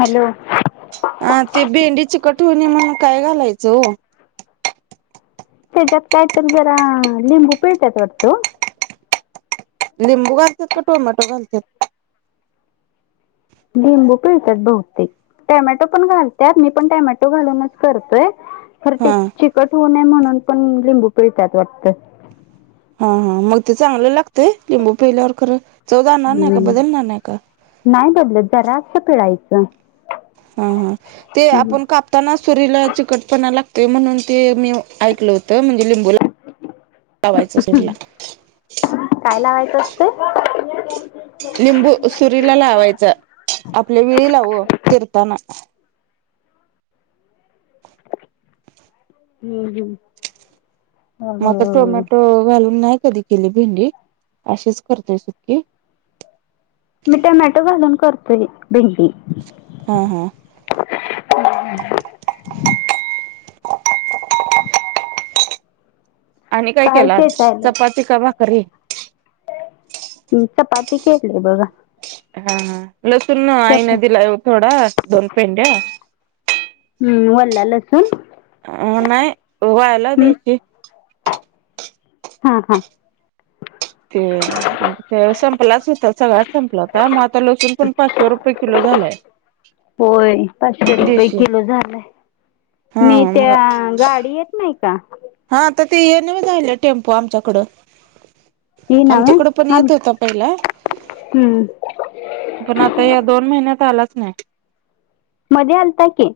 Hello हा ते भेंडी चिकट होउ नये म्हणून काय घालायचं हो? त्याच्यात कायतरी जरा लिंबू पिळत्यात वाटतं. लिंबू घालतात का? टोमॅटो घालत्यात? लिंबू पिळ टॅमॅटो पण घालते खर ते हा चिकट होऊ नये म्हणून पण लिंबू पिळता. हा हा मग ते चांगलं लागतंय? लिंबू पिळल्यावर खरं चव जा णार नाही का? हम्म. बदलणार नाही का? नाही बदलत जरासं पिळायचं हं हं ते हम्म. आपण काप ताना सुरीला चिकटपणा लागते म्हणून ते मी ऐकलं. त म्हणजे लिंबू लावायचं सुडला काय लावायचं असतंय? लिंबू सुरीला लावायचा, आपल्या वेळी लाव चिरताना. हम्म हम्. मग आता टोमॅटो घालून नाही कधी केली भेंडी, अशीच करतेय सुक्की. मी टोमॅटो घालून करतोय भेंडी. ह हां आणि काय केलं आज चपाती कि भाकरी? मी चपाती केली बघा. हा लसूण आई चपा नं दिलाय थोडा दोन पेंड्या. हम्म वल्ला लसूण? अं न्हाई व्हायला हम्म. देतील. हा हा. ते मग ते संपलाच होता, सगळ्याच संपला. हा मं आता लसूण पण पाचशे रुपये किलो झालाय. होय पाचशे रुपये देशी किलो झालाय हा मी मग त्या गाडी येत नाही का हा तर ते येन मी राहिलं टेम्पो आमच्याकडं ती नव्हे आमच्याकडें पण आम येत होता पहिला हम्म पण आता या दोन महिन्यात आलाच नाही मध्ये आलता के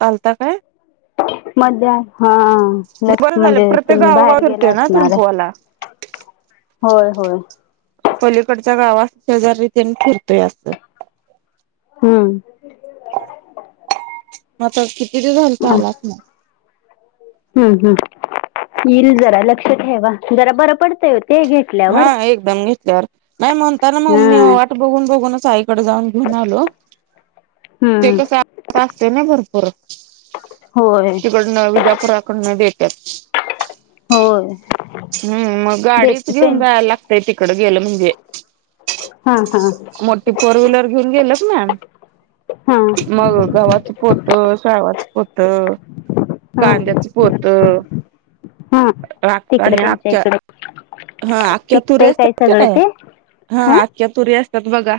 चालता काय मध हा लक्ष बरं म्हणजे तुम्ही बाहेर गेला असणार हला होय होय पलीकडचा गावा शेजार रती्याने फरतोय असं हम्म मता किती झा चा अ आलात ना हम्म हम्म येईल जरा लक्ष ठेवा जरा बरं पडतय ते घ हा एकदम घेतल्यावर नाही म्हणता ना मग मी हम्म वाट बघून बघूनच साईकडे जाऊन घेऊन आलो. हम्म असतेय ना भरपूर होय तिकडनं विजापुराकडन देत तेत होय गाडीच देतत घेऊन जाया लागतय तिकडं गेलं म्हणजे. हा हा मोठी फोर व्हीलर घेऊन गेलत मॅम हा मग गवाच पोत त सवाच होत हा कांद्याच पोत हा तिकडे आणि त्यांच्या आखच्या इकडे हा आखख्या तू पिकतय रेस काय सगळं नाही ते हा इख्या तुरी असतात बघा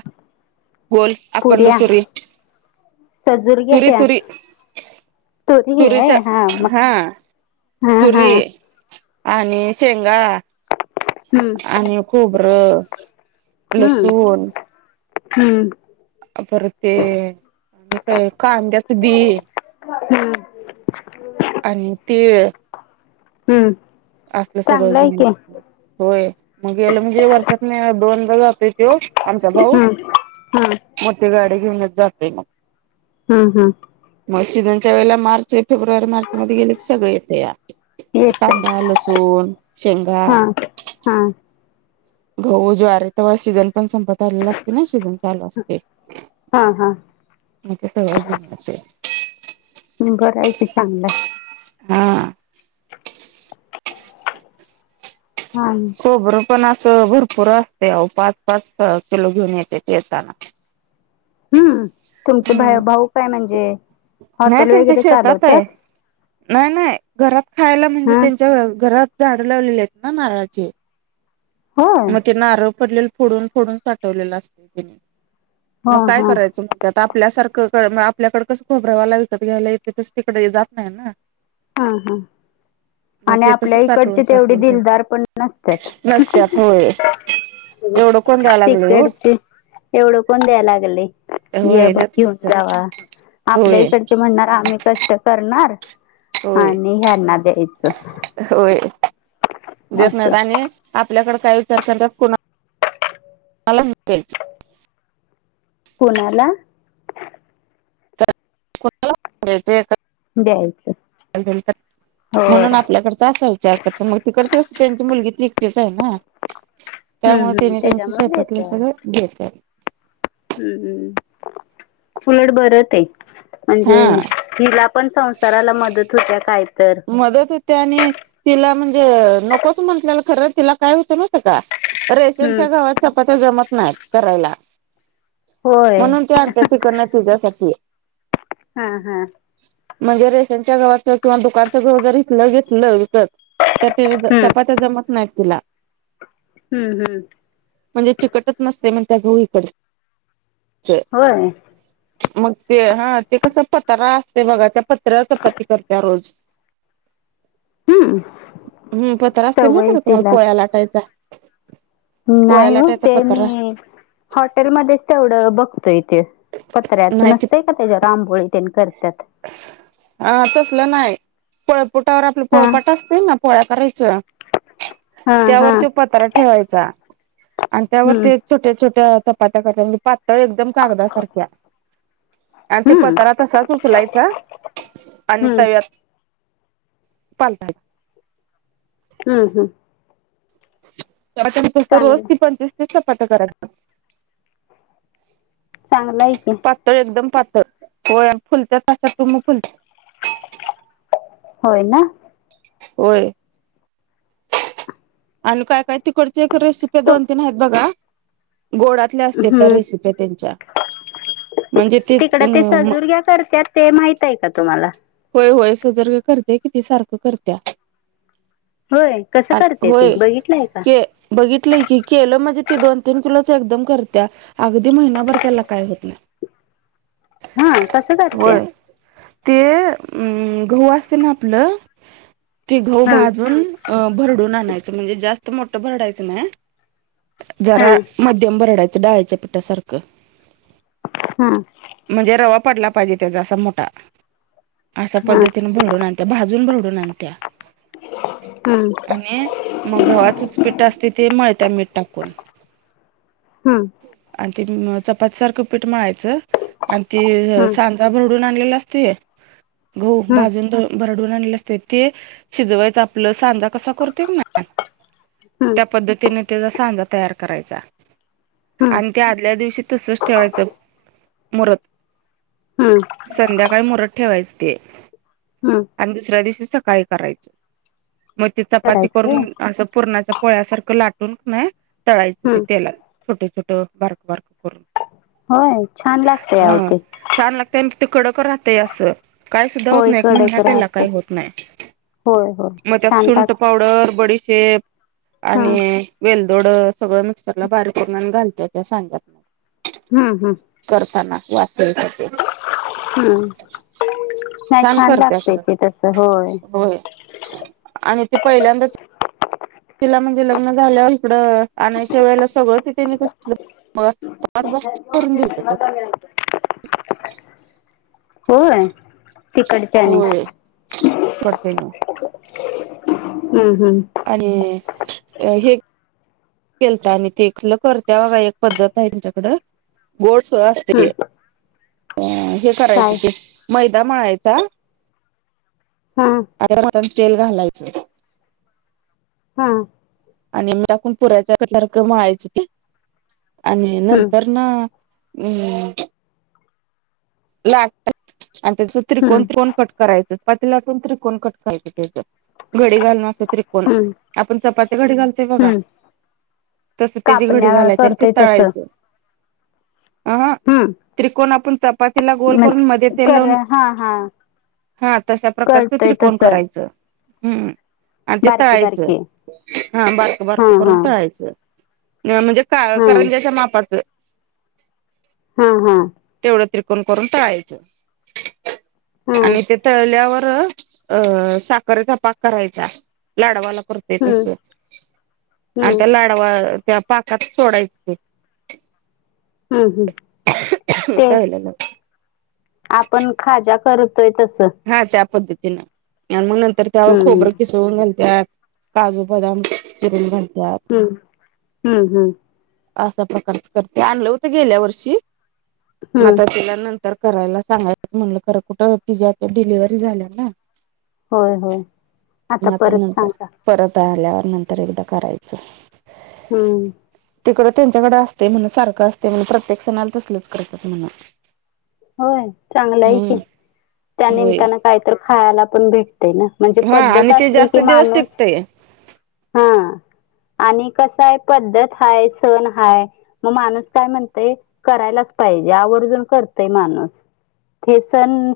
गोल अखंड पुऱ्या तुरी सजूर तुरी घेत्या तुरी तुरी होय तुरीच्या मग हा हा हा तुरी आणि शेंगा हम्म आणि खूबर हम्म हम्म पर ते आणि काय कांद्याच बी हम्म आणि तीळ हम्म असलं सगळं चांगलं आहे ज की होय मग याला म्हणजे वर्षात दोनदा जातोय तो आमचा भाऊ हम्म हम्म मोठी गाडी घेऊनच जातोय मग. हा हा. मग सीझनच्या वेळेला मार्च, फेब्रुवारी, मार्चमध्ये गेलं की सगळं येतया. [unintelligible] दा, लसूण, शेंगा हा हा. गहू, ज्वारी तेव्हा सीजन पण संपत झालेलं असतं ना, सीजन चालू असतंय. हा हा मग ते सगळं घेऊन येतंय. बरं आहे की चांगलंय. हा. हा. खोबरंपण असं भरपूर असतय आओ, पाच पाच किलो घेऊन येत्यात येताना. हम्म, तुमच भा हम्म भाऊ काय म्हणजे नाही हॉटेल त्यांच्या वगैरे शेतात चालवत्यात? आहे. नाही नाही, घरात खायला म्हणजे हा त्यांच्या घरात झाडं लावलेली आहेत ना नारळाचे. होय मग ते नारळ पडलेल फोडून फोडून साठवलेलं असतंय. हा मग काय हा करायचं? त्यात आपल्यासारखं आपल्याकडे कसं खोबरावाला विकत घ्यायला येतंय, तसं तिकडं जात नाही ना. ह ह मग आणि ते आपल्या तसं साठवून इकडचे तेवढे साठवून दिलदार ठेवतात पण नसत्यात. नसत्यात होय. एवढं कोण द्याय लागलंय ओ. तिकडची एवढं कोण द्याय लागलय, ये होय बघ देत घेऊन नसत्यात जावा, आपल्या होय इकड म्हणणार आम्ही कष्ट करणार होय आणि ह्यांना द्यायचं. होय देत नाहीत असं आणि आपल्याकडे काय विचार करतात, कोणा [unintelligible] कुणाला? [unintelligible] द्यायचं होय म्हणून आपल्याकडचं असं हो त्याकडच मग तिकडच कस त्यांची मुलगी ती एकटीच आहे ना. हम्म त्यामुळे हम्म त्यांनी त्यांचे त्याच्यामुळे शेतातले देत्यात सगळं घेत्यात. हम्म, उलट बर ते म्हणजे हा तिलापण संसाराला मदत होत्या काय तर. मदत होते आणि तिला म्हणजे नकोच म्हटलेलं खरं, तिला काय होतं माहिती हाय का? हम्म रेशनच्या गव्हात चपात्या जमत नाही करायला. होय म्हणून ती आणत्यात तिकडनं तुझ्यासाठी. हा हा. म्हणजे रेशनच्या गव्हाचं किंवा दुकानचं गहू जरी घेतलं घेतलं तर, तर ते हम्म चपात्या जमत नाहीत तिला. हम्म हम्म. म्हणजे चिकटच नसतंय म्हणत्या, गहू इकडचे. होय. मग ते हा ते कसं पत्रा ते बघा, त्या पत्र्यावर चपाती करत्या रोज. हम्म हम्म पत्रा असतंय माहित आहे सवय का तुम्हाला तिला पोळ्या लाटायचा? पोळ्या नाही हो, लाटायचा ते पतारा मी हॉटेलमध्येच तेवढं बघतोय ते पत्र्याचं नाही नसतंय त्याच्यात आंबोळी तेन करत्यात. हा तसलं नाही, पळपुटावर आपलं हां पोळपाट असतंय ना पोळ्या करायचं, हां त्यावर हां तो पत्रा ठेवायचा. आणि त्यावर हं ते छोट्या छोट्या चपात्या करत्यात्या म्हणजे पातळ एकदम कागदासारख्या आणि ते हं पत्रात तसाच उचलायचा आणि हं तव्यात पालथा हू हू त्यात आणि कस चांगलं रोज [unintelligible] तस पट करांयचा चांगला आहे की, पातळ एकदम पातळ पोळ्या फुलतात तशा तुम्ही पण होय ना. होय. आणि काय काय तिकडची एक रेसिपी तू दोन तीन आहेत बघा गोडात तिथल्या असतात त्या हं रेसिप्या त्यांच्या म्हणज ते ते तिकडं म सजूरग्या करत्यात ते माहित आहे का तुम्हाला होय होय सुजर्ग करते की ते सारखं करत्या. होय कसं करत्या ते बघितलं हाय का? बघितलं की, केलं म्हणजे ती दोन तीन किलोची एकदम करत्या. अगदी महिनाभर त्याला काय होत नाय.. हा कसं करत्या. होय ते अ गहु असते ना आपलं ते गहु हां भाजून अ भरडून आणायचं म्हणजे जास्त मोठं भरडायचं नाय हा जरा हां मध्यम भरडायचं डाळीच्या पिठासारखं हा म्हणजे रवा पडला पाहिजे त्याचा असा मोठा अश्या हां पद्धतीने भरडून आणत्या भाजून भरडून आणत्या. [unintelligible] आणि मग गव्हाचच पिठ असतय ते मळत्या मीठ टाकून. हम्म आणि त चपातीसारखं पीठ मळायचं आणि ते हं सांन भरडून आणलेला असतय गहू हं भाजून दळून. भरडून आणले असते ते शिजवायचं आपलं सांजा कसा करतो की ना [unintelligible] हां त्या पद्धतीने त्याचा सांजा तयार करायचा. हं आणि त्या आदल्या दिवशी तसच ठेवायचं मुरत. हम्म संध्याकाळी मुरत ठेवायच ते हम्म आणि दुसऱ्या दिवशी सकाळी करायचं मग त चपाती करायची होय? करून असं पूरणा चा पोळ्यासारखं लाटून क नाय तळायचं ते हम्म. तेलात छोट छोट बारक बारक करून. होय छान लागतय अहो ते त्यांनी ते कडक राहतय असं काय सुद्धा होत होय नाहीत एक कडक महिना त्याला राहते. काय होत नाय होय होय मग त्यात छान सुंट लागत. पावडर बडी शेप हा. आणि वेलदोड सगळं मिक्सरला बारीक करून आणि घालत्यात त्या सांज्यात मग हूं हूं करताना वाचल साठी हम्म नाय छान करत्या लागतय खरं ते तस होय. आणि ते पहिल्यांदाचं तिला म्हणजे लग्न झालं इकडं आणायच्या वेळेला सगळं ति तेनी तसलं मग चार बस करून देत्यात. [unintelligible] [unintelligible] होय तिकडच्या आणि होय सोडते मी हम्म हम्म आणि हे केलता आणि तेलं करत बघा एक पद्धत आहे त्यांच्याकडं गोडस असते हम्म. अ हे काय करायचं ते मैदा मळायचा हा आ भातात तेल घालायचं, हा आणि मीठ पुराच्या कणकेसारख मळायच ते आणि नंतर ना हम् लाटतात आणि त्याच हम्म त्रिकोण त्रिकोण कट करायच चपाती लाटून त्रिकोण कट करायच त्या घडी घालून कोण हम्म आपण चपाती घडी घालतोय बघा हम्म. तस त्याची घडी कापण्या घालायचे आणि ते करतोय तसं तळायचे अ हम्म त्रिकोणा आपण चपाती वातीला गोल म्हण करून मध्ये तेल कर लावून हा हा हा तशा प्रकारच करतोय त्रिकोण तसं करायच. हम्म आणि ते बारके तळायचं बारके हा बारक हा बारक हा करून तळायचं म्हणजे का हा करंजाच्या मापाचं हा हा तेवढं त्रिकोण करून टळायचं आणि हम्म ते तळल्यावर अ साखरेचा पाक करायचा लाडवाला कर ते तस आणि हम्म त्या लाडवा त्या पाकात सोडायचं ते हम् ह् ते आपण खजा करतोय तस हा त्या पद्धतीनं आणि मग नंतर त्यावर हम्म खोबरं क चिरून घालतात काजू बदाम चिरून घालतात, हम्म हम्म हम्म असा प्रकारच करते आणलं होत गेल्या वर्षी हम्म माता तीला नंतर तर करायला सांगायचं म्हटलं खर कुठं ति आता डिलिव्हरी झाल्या ना होय होय आता मग परत नंतर सांगा परत आल्यावर नंतर एकदा करायचं हम्म तिकडं त्यांच्याकडें असते म्हण सारखं असते म्हण प्रत्येक सणाला तसलच करतात म्हणा, होय चांगलं आहे कि, त्या होय निमतानं काहीत खायला पण भेट ना म्हणजे हा पद्धत आणि ते असली जास्त कि दिवस माणूस टिकतय. हा आणि कसाय पद्धत हा सण हाय मग माणूस काय म्हणतय करायलाच पाहिजे आवर्जून करत. ते मानस सन